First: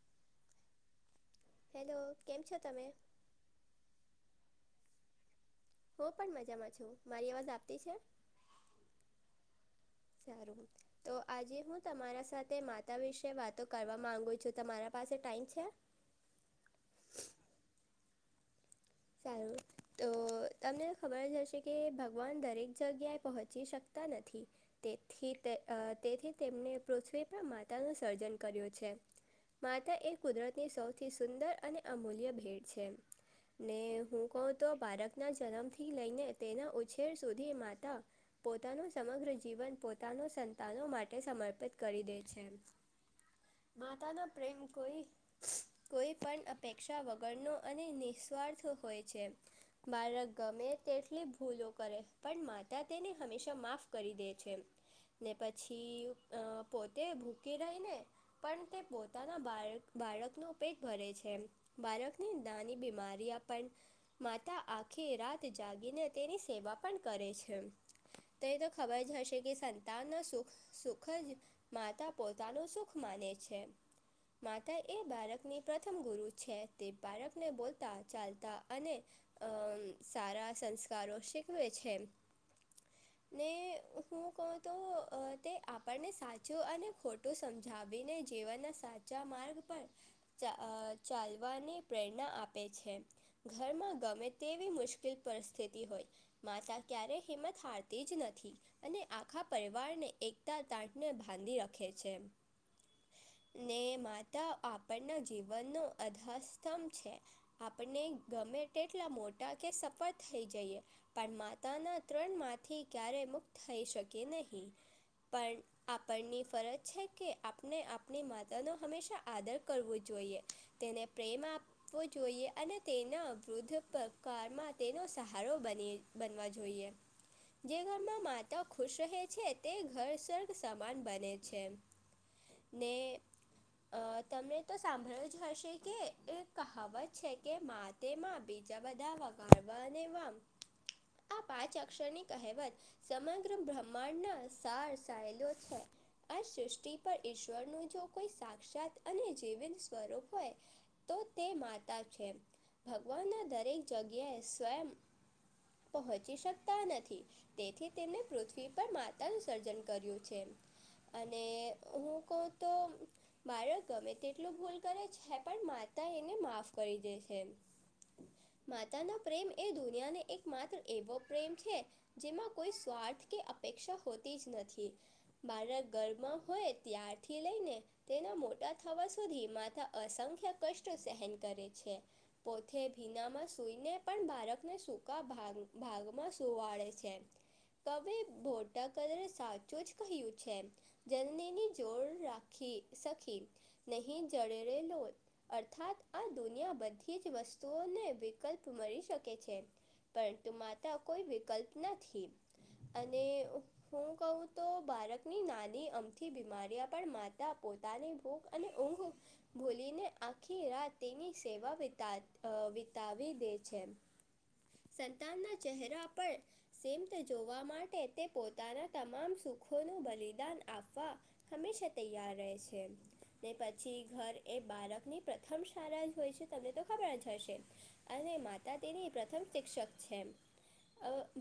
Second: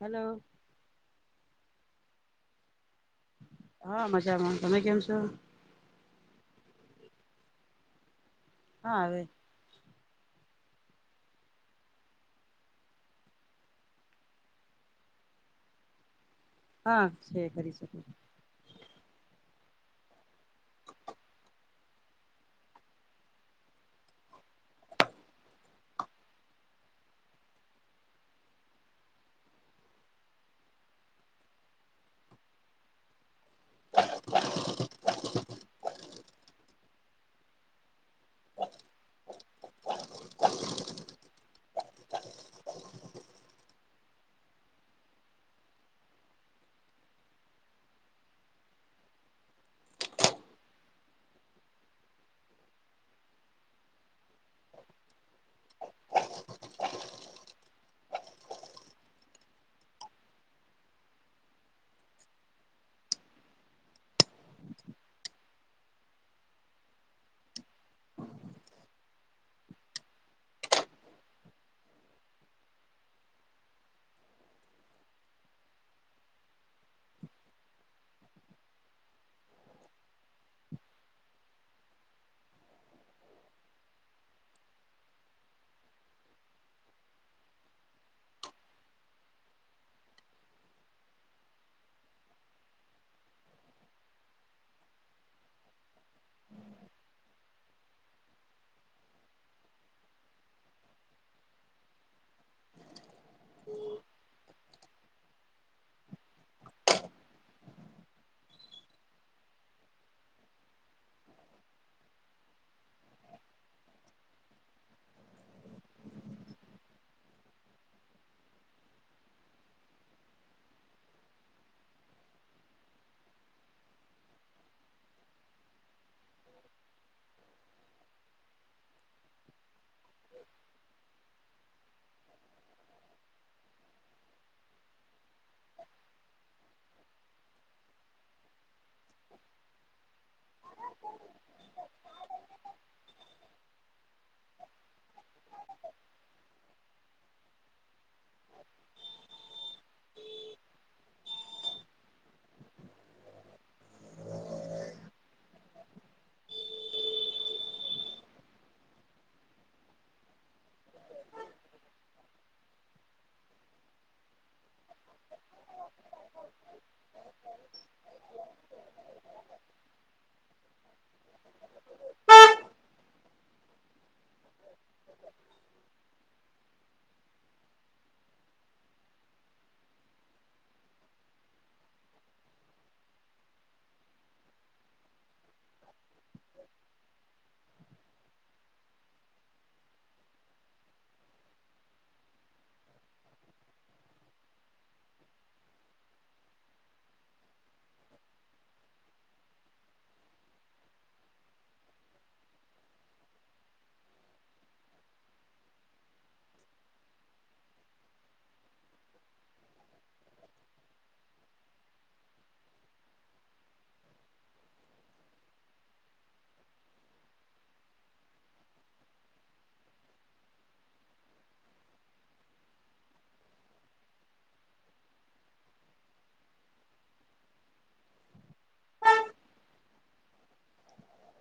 Hello hello કેમ છો તમે? હા મજામાં તમે કેમ છો? હું પણ મજામાં છું મારી અવાજ આવતી છે. હા આવે સારું તો આજે હું તમારા સાથે માતા વિશે વાતો કરવા માગુ છું તમારા પાસે ટાઈમ છે? [inaudible] હા છે કરી શકો [unintelligible] સારું તો તમને ખબર જ હશે કે ભગવાન દરેક જગ્યાએ પહોંચી શ તા નથી તેથી તે તેથી તેમને પૃથ્વી પર માતાનું સર્જન કર્યું છે. માતા એ કુદરતની સૌથી સુંદર અને અમૂલ્ય ભેટ છે. ને હું કહઉ તો બાળકના જન્મથી લઈને તેના ઉછેર સુધી માતા. પોતાનું સમગ્ર જીવન પોતાનો સંતાનો માટે સમર્પિત કરી દે છે. માતા ના પ્રેમ કોઈ. કોઈ પણ અપેક્ષા વગરનો અને નિસ્વાર્થ હોય છે. બાળક ગમે તેટલી ભૂલો કરે પણ માતા તેને હંમેશા માફ કરી દે છે. ને પછી પોતે ભૂકી રહી ને, પણ તે પોતાના બા બાળકનો પેટ ભરે છે બાળકની [unintelligible] બીમારી માતા આખી રાત જાગીને તેની સેવા પણ કરે છે. તો એ તો ખબર જ હશે સંતાનનો સુખ જ, માતા પોતાનું સુખ માને છે. માતા એ બારકની પ્રથમ ગુરુ છે તે બારકને બોલ, ચાલતા અને અ સારા સંસ્કારો શીખવે છે. ને હું કહ તો તે આપણને સાચું અને ખોટું સમજ ઝબીને જીવાના સાચા માર્ગ પર ચ ચાલવાની પ્રેરણા આપ આપ છે ઘરમાં ગમે તેવી મુશ્કેલ પરિસ્થિતિ હોય. માતા ક્યારે હિંમત હારતી જ નથી. અને આખા પરિવારને એકતા તાટને બાંધી રાખે છે. ને માતા આપણના જીવનનો આધારસ્તંભ છે. આપણને ગમે તેટલા મોટા કે સફળ થઈ જઈએ. પણ માતાના ત્રણ માંથી ક્યારેય મુક્ત થઈ શકે નહીં પણ. આપણની ફરજ છે કે આપણે આપણી માતાનો હંમેશા આદર કરવો જોઈએ. તેને પ્રેમ આપ જોઈએ અને તેના વૃદ્ધ પ્રકારમાં તેનો સહારો બની બનવા જોઈએ. જે ઘરમાં માતા ખુશ રહે છે તે ઘર સ્વર્ગ સમાન બને છે. ને તમે તો સાંભળ્યું જ હશે કે એ કહાવત. છે કે માં તેમાં બીજા બધાં વગાડવાને વામ આ પાંચ અક્ષરની કહેવત સમગ્ર બ્રહ્માંડ નાં સાર સાયલો છે. આ સૃષ્ટિ પર ઈશ્વરનું જો કોઈ સાક્ષાત અને જીવિત સ્વરૂપ હોય તો તે માં તાછે ભગવાનના દરેક જગ્યાએ સ્વયં પહોંચી શકતા નથી. તેથી તેમને પૃથ્વી પર માતાનું સર્જન કર્યું છે. અને હું કહું તો. બાળક ગમે તેટલું ભૂલ કરે છે. પણ માતા એને માફ કરી દે છે. માતાનો પ્રેમ એ દુનિયાને એક માત્ર એવો પ્રેમ છે. જેમાં કોઈ સ્વાર્થ કે અપેક્ષા હોતી જ નથી. બાળક ઘરમાં હોય ત્યારથી લઈને. તેનાં મોટાં થવા સુધી માતા અસંખ્ય કષ્ટ સહન કરે છે. પોતે ભીનામાં સુઈને પણ બાળકને સૂકાં ભાગ ભાગમાં સુવાડે છે. કવે બોટા કલર એસાચું જ કહ્યું છે. જનની જોર રાખી સખી નહીં જળેરે લોલ અર્થાત આ દુનિયા બંધી જ વસ્તુઓને વિકલ્પ મળી શકે છે. પરંતુ માતા કોઈ વિકલ્પ નથી અને હું કહું તો બાળકની નાની અમથી બીમારીયા પણ માતા પોતે તાની ભૂખ અને ઊંઘ ભૂલીને આખી રાત તેની સેવા વિતા અ વિતાવી દે છે. સંતાનના ચહેરા પર સ્મિત જોવા માટે તે પોતાના તમાંમ સુખોનું બલિદાન આપવા. હંમેશા તૈયાર રહે છે. ને પછી ઘર એ બાળકની પ્રથમ સારા જ હોય છે. તમને તો ખબર જ હશે અને માતા તેની પ્રથમ શિક્ષક છે.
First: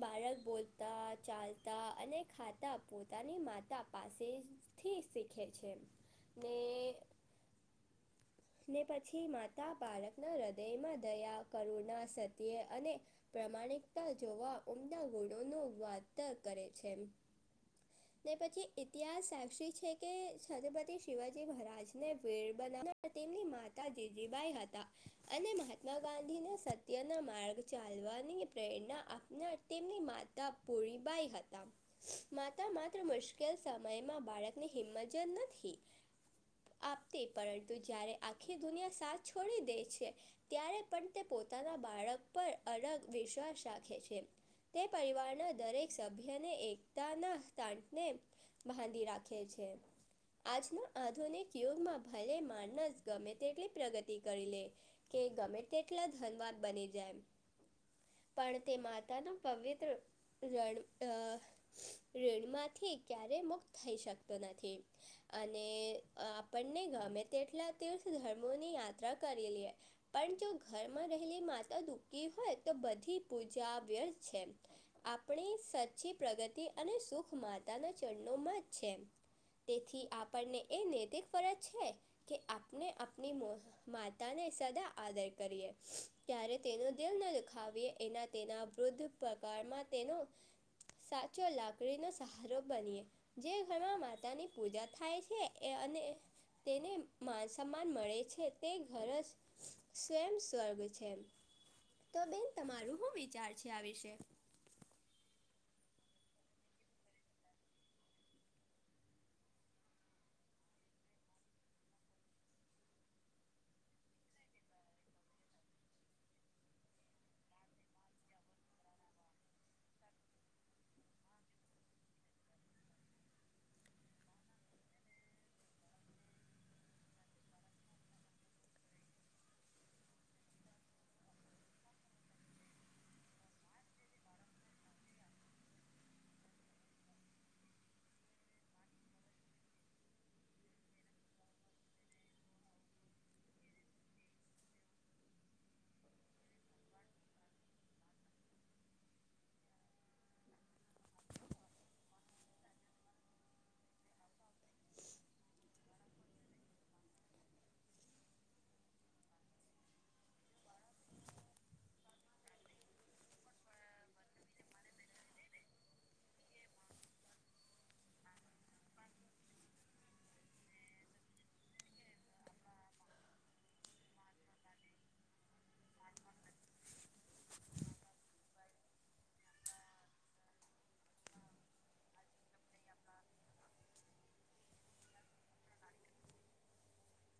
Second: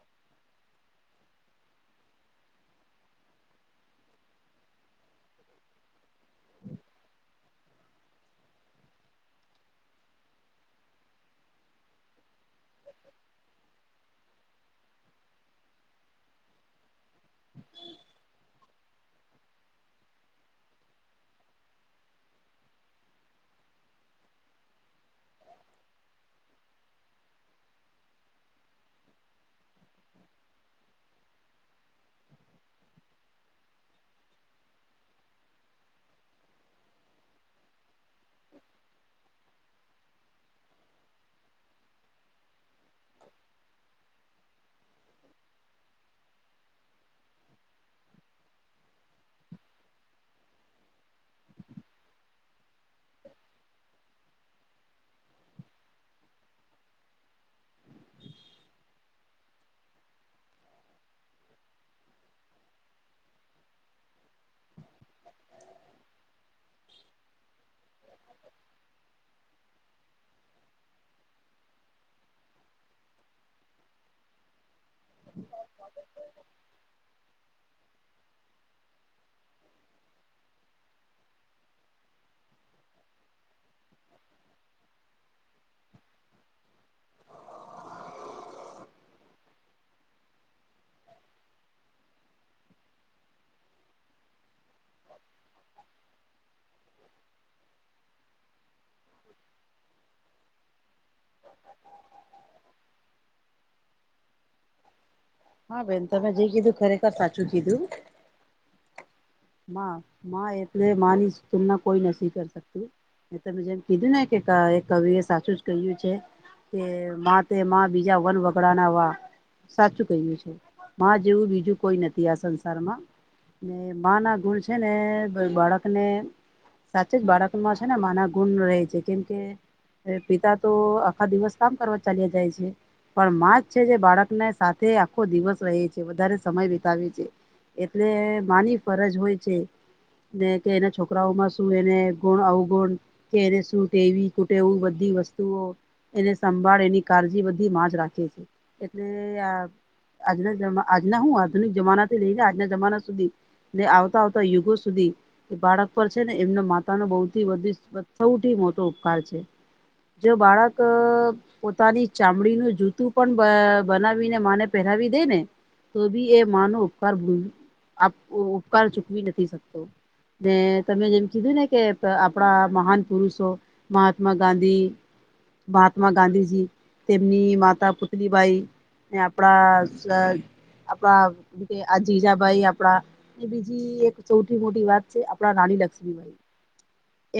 બાળક બોલતાં, ચાલતાં, ખાતાં પોતાની માતા પાસે જ થી શીખે છે. ને નેપ થી માતા બાળકનાં હૃદયમાં દયા કરુણા સંત અને પ્રામાણિકતા જ જોવા ઉમદા ગોળો નો વાતો કરે છે. તે પછી ઇતિહાસ આવષેશેછે કે છત્રપતિ શિવાજી મહારાજને વેડ બનાવ તેમની મા તા જીજીબાઈ હતા. અને મહાત્મા ગાંધીને સત્યના માર્ગ ચાલવાની. પ્રેરણા આપનાર તેમની માતા ભોળીબાઈ હતાં. માતા માત્ર મુશ્કેલ સમયમાં બાળકની હિંમજ નથી. આપતી પરંતુ જ્યારે આખી દુનિયા સાથ છોડી દે છે. ત્યારે પણ તે પોતાનાં બાળક પર અળગ વિશ્વાસ રાખે છે. તે પરિવારના દરેક સભ્યને એકતાના તાંને બાંધી રાખે છે ‌. આજના આધુનિક યુગમાં ભલે માનસ ગમે તેટલી પ્રગતિ કરી લે કે ગમે તેટલા ધનવાન બનીજાય. પણ તે માતા ના પવિત્ર રણ અ રણમાંથી ક્યારેય મુક્ત થઈ શકતો નથી. અને આપણને ગમે તેટલા તીર્થ ધર્મોની યાત્રા કરીલે. પણ જો ઘરમાં રહેલી માતા દુખી હોય તો બધી પૂજા વ્યર્થ છે. આપણી સચી પ્રગતિ અને સુખ માતા ના જ [unintelligible] છે, તેથી આપણને એ નૈતિક ફરજ છે, કે આ આપને આપની મો માતાને સદા આદર કરીએ ત્યારે તેનો દિલ ન દુખાવીએ એના તેના વૃદ્વ પ્રકારમાં તેનો સાચો લાકડીનો સહારો બનીએ જે ઘરમાં માતાની પૂજા થાય છે, અને તેને મા સમાન મળે છે, તે ઘર જ સ્વયં સ્વર્ગ છેમ તો બેન તમારું હુ વિચાર છે, આ વિશે? હા બેન તમે જે કીધું ખરેખર સાચું કીધું મા મા એટલે મા ની તુલના [unintelligible] એ તમે જેમ કીધું ને કે એ કવિ એ સાચું જ કહ્યું છે. કે મા તે માં બીજા વન વગડાના વા સાચું કહ્યું છે, માં જેવું બીજું કોઈ નથી આ સંસારમાં ને માં ના ગુણ છે, ને બાળક ને સાચે જ બાળકોમાં છે, ને માના ગુણ રેય છે, કેમ કે પિતા તો આખા દિવસ કામ કરવા ચાલ્યા જાય છે. પણ માં જ છે, જે બાળકને સાથે આખો દિવસ રહે છે, વધારે સમય વિતાવે છે. એટલે માની ફરજ હોય છે. ને કે એને છોકરાઓમાં શુ એને ગુણ અવગુણ કેરેસૂટે એવી કૂટેવ બધી વસ્તુઓ એને સંભાળ એની કાળજી બધી માં જ રાખે છે, એટલે આ આજના જમા આજના હું આધુનિક જમાનાથી લઈને આજના જમાના સુધી ને આવતા આવતા યુગો સુધી એ બાળ પર છે, ને એમનો માતા નો બૌથી સૌથી મોટો ઉપકાર છે. જો બાળક પોતાની ચામડીનું જૂતું પણ બ બનાવીને માને પહેરાવી દે ને તો બી એ માનો ઉપકાર [unintelligible] ઉપકાર ચૂકવી નથી શકતો. ને તમે જેમ કીધું ને કે આપણા મહાન પુરુષો મહાત્મા ગાંધી મહાત્મા ગાંધીજી તેમની માતા પુ તલી ભાઈ ને આપડા આપણા હુ કે આ જીજાભાઈ આપડા એ બીજી એક સૌથી મોટી વાત છે, આપણા રાની લક્ષ્મીભાઈ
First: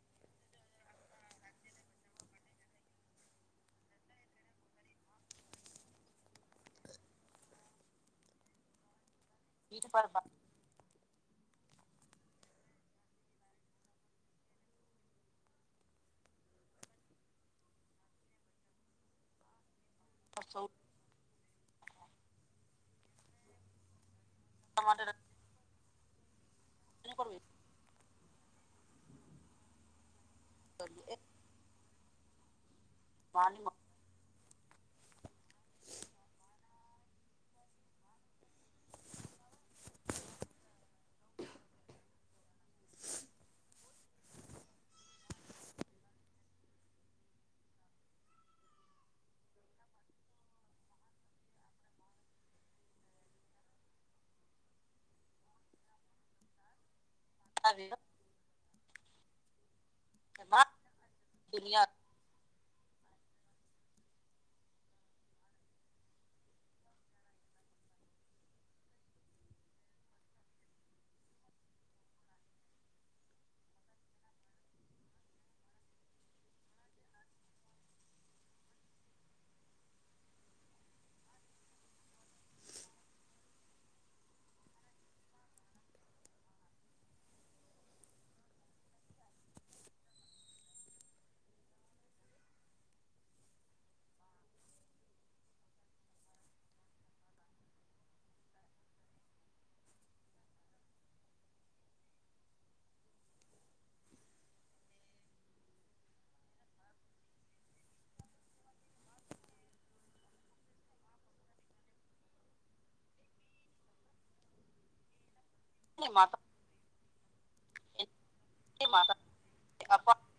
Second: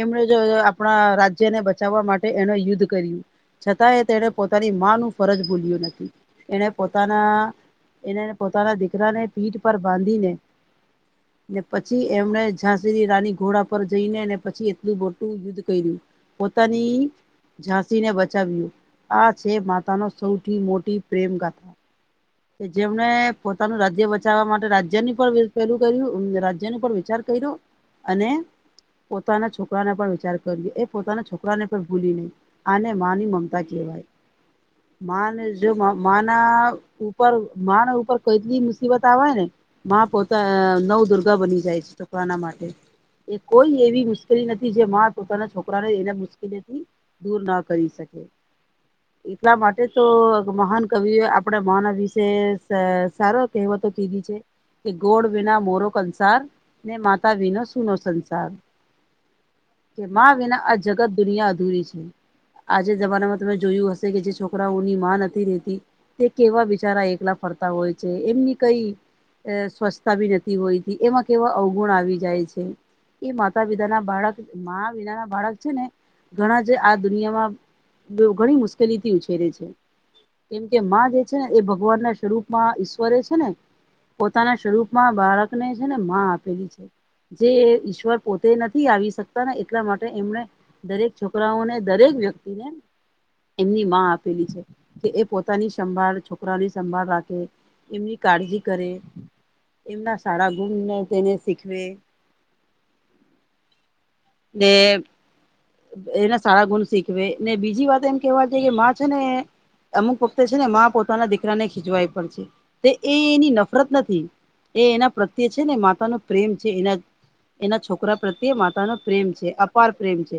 એમણે જો આપણા રાજ્યને બચાવવા માટે એને યુદ્ધ કર્યું છતાંય તેણે પોતાની માંનુ ફરજ ભૂલ્યું નથી એને પોતાના એણે એના પોતાના દીકરાને પીઠ પર બાંધીને ને પછી એમને ઝાંસીની રાની ઘોડા પર જઈનેને પછી એટલું મોટું યુદ્ધ કર્યું પોતાની ઝાંસી ને બચાવ્યું આ છે, માતા નો સૌથી મોટી પ્રેમ કથા કે જેમને પોતાનું રાજ્ય બ ચાવા માટે રાજ્યની પણ પેલું કર્યું રાજ્ય ને પણ વિચાર કર્યો અને પોતાના છોકરાને પણ વિચાર કર્યું એ પોતાના છોકરાને પણ ભૂલી નહી આને માં ની મમતા કેવાય મા ને જો મા ના ઉપર મા ના ઉપર કોઈડી મુસીબત આવે ને મા પોતા નવ દુર્ગા બની જાય છે, છોકરાના માટે એ કોઈ એવી મુશ્કેલી નથી જે મા પોતાના છોકરાને એને મુશ્કેલીથી દૂર ના કરી શકે. [inaudible] એટલા માટે તો મહાન કવિએ આપણે મા ના વિશે સ સારો કહેવતો કીધી છે. કે ગોળ વિના મોરો કંસાર ને, માતા વિનો સૂનો સંસાર. કે મા વિના આ જગત દુનિયા અધૂરી છે. આજે જમાનામાં તમે જોયું હશે કે જે છોકરાઓની માં નથી રહેતી તે કેવા બિચારા એકલા ફરતા હોય છે, એમની કઈ સ્વચ્છતા બી નથી હોયતી એવા કેવા અવગુણ આવી જાય એ મા વિદા ના બાળક, માં વિના ના બાળક છે ને ઘણા જ આ દુનિયામાં ઘણી મુશ્કેલી થી ઉછેરે છે. કેમ કે માં જે છે ને એ ભગવાન ના સ્વરૂપમાં ઈશ્વરે છે ને પોતાના સ્વરૂપમાં બાળકને છે ને મા આપેલી છે, જે એ ઈશ્વર પોતે નથી આવી શકતા ને એટલા માટે એમને દરેક છોકરાઓને દરેક વ્યક્તિને એમની મા આપેલી છે, કે એ પોતાની સંભાળ છોકરાની સંભાળ રાખે એમની કાળજી કરે, એમના સારા ગુણને તેને શીખવે ડે, એના સારા ગુણ શીખવે ને બીજી વાત એમ કહેવા જઈએ માં છે ને અમુક વખતે છે ને માં પોતાના દીકરાને ખીચવા પણ છે તે એ એની નફરત નથી એ એના પ્રત્યે છે ને માતા નો પ્રેમ છે, એના એના છોકરા પ્રત્યે માતા ન પ્રેમ છે, અપાર પ્રેમ છે.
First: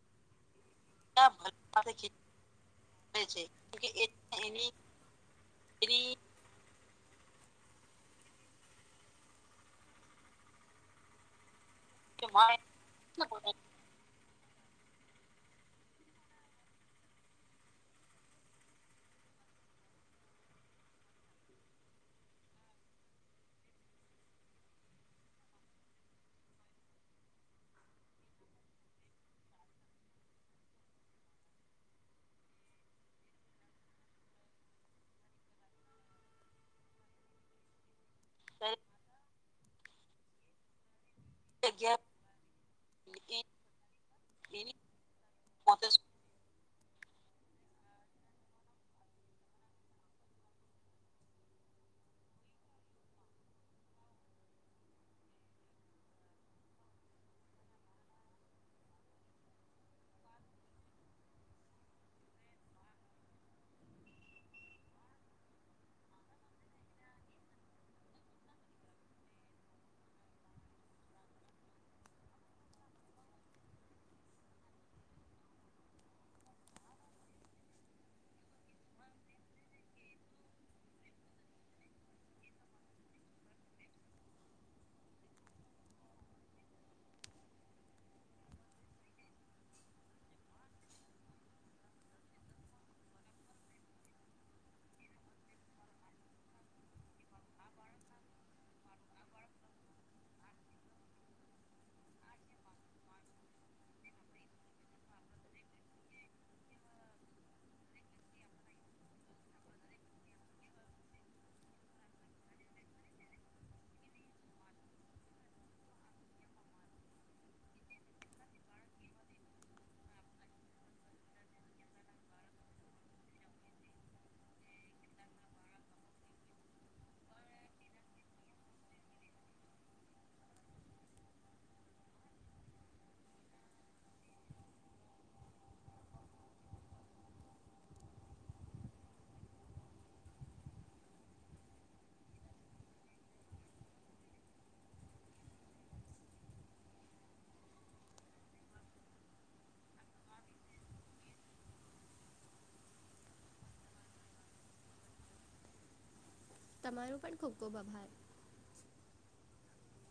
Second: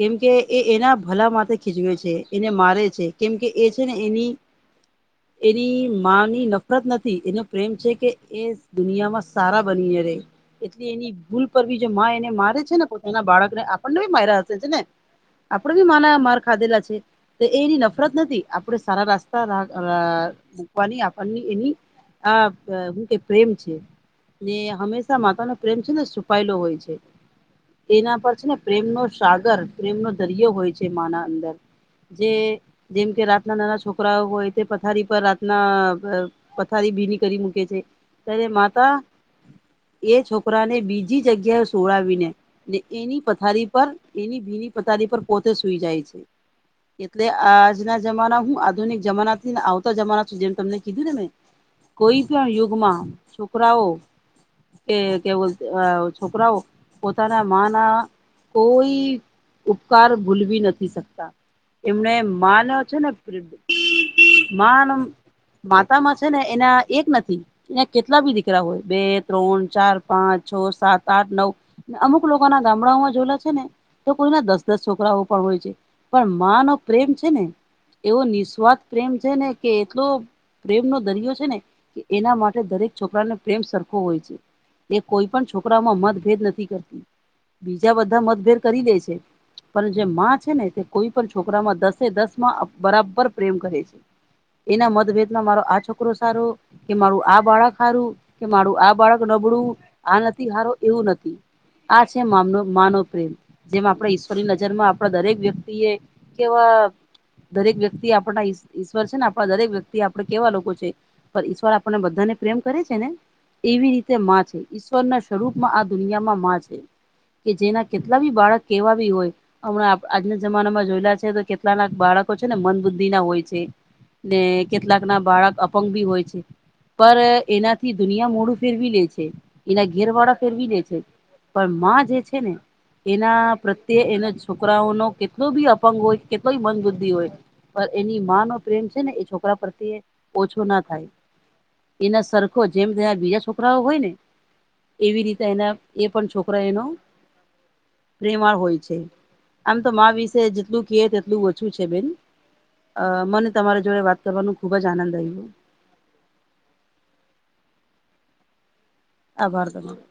કેમકે એ એના ભલા માટે ખીચવે છે, એને મારે છે, કેમકે એ છે ને એની એની માં તમારો ની ન ફરત નથી એનો પ્રેમ છે, કે એ દુનિયામાં સારા બનીને રહે એટલે એની ભૂલ ઉપર બી જે મા એને મારે છે ને પોતાના બાળકને આપણને બી માર્યા હસે છે ને આપડે બી મા ના માર ખાધેલા છે. તો એ એની નફરત નથી આપણે સારા રસ્તા રા અ મૂકવાની આપણની એની આ અ હું કે પ્રેમ છે ને હંમેશા માતા નો પ્રેમ છે ને છુપાયેલો હોય છે એના પર છે ને પ્રેમનો સાગર, પ્રેમનો દરિયો હોય છે માના અંદર. જે જેમ કે રાતના નાના છોકરાઓ હોય તે પથારી પર રાતના પથારી ભીની કરી મૂકે છે ત્યારે માતા એ છોકરાને બીજ બીજી જગ્યાએ સોડાવીને ને એની પથારી પર એની ભીની પથારી પર પોતે સુઈ જાય છે. એટલે આજના જમાના હું આધુનિક જમાનાથીને આવતા જમાના છું જેમ તમને કીધું ને મેં કોઈ પણ યુગમાં છોકરાઓ કે કેવો અ છોકરાઓ પોતાના માંના કોઈ ઉપકાર ભૂલવી નથી શકતા એમને માના છે ને માનમ માતામાં છે ને એના એક નથી ને કેટલા બી દીકરા હોય બે ત્રણ ચાર પાંચ છ સાત આઠ નવ ન અમુક લોકોના ગામડાઓમાં જોયલા છે ને તો કોઈના દસ દસ છોકરાઓ પણ હોય છે પણ મા નો પ્રેમ છે ને એવો નિસ્વાર્થ પ્રેમ છે ને કે તો પ્રેમનો દરિયો છે ને કે એના માટે દરેક છોકરાને પ્રેમ સરખો હોય છે. એ કોઈ પણ છોકરાઓમાં મતભેદ નથી કરતી બીજા બધા મતભેદ કરી દે છે. પણ જે માં છે ને તે કોઈ પણ છોકરામાં દસે દસમાં બરાબર પ્રેમ કરે છે. એના મતભેદમાં મારો આ છોકરો સારો કે મારું આ બાળક હારુ કે મારું આ બાળક નબળું આ નથી હારો એવું નથી આ છે માનો માનવ પ્રેમ જેમ આપણે ઈશ્વરની નજર માં આપણા દરેક વ્યક્તિ એ કેવા દરેક વ્યક્તિ આપણા ઈશ્વર છે ને આપણા દરેક વ્યક્તિ આપે કેવા લોકો છે. પર ઈશ્વર આપણને બધાને પ્રેમ કરે છે ને એવી રીતે માં છે ઈશ્વર ના સ્વરૂપમાં આ દુનિયામાં માં છે. કે જેના કેટલા બી બાળક કેવા બી હોય. હમણાં આજના જમાનામાં જોયેલા છે તો કેટલા નાક બાળકો છે ને મન બુદ્ધિના હોય છે. ને કેટલાકના બાળક અપંગ ભી હોય છે. પર એનાથી દુનિયા મોડું ફેરવી લે છે એના ઘેર વાળા ફેરવી લે છે. પણ માં જે છે ને એના પ્રત્યે એને છોકરાઓનો કેટલો બી અપંગ હોય કેટલો મંદબુદ્ધિ હોય પણ એની માંનો પ્રેમ છે ને એ છોકરા પ્રત્યે ઓછો ના થાય એના સરખોજ જેમ બીજા છોકરાઓ હોય ને. એવી રીતે એના એ પણ છોકરા એનો પ્રેમાળ હોય છે આમ તો મા વિશે જેટલું કિયે તેટલું ઓછું છે બેન. અ મને તમારી જોડે વાત કરવાનું ખુબ જ આનંદ આવ્યો. તમારો પણ ખૂબ ખૂબ આભાર. આભાર તમાંરો.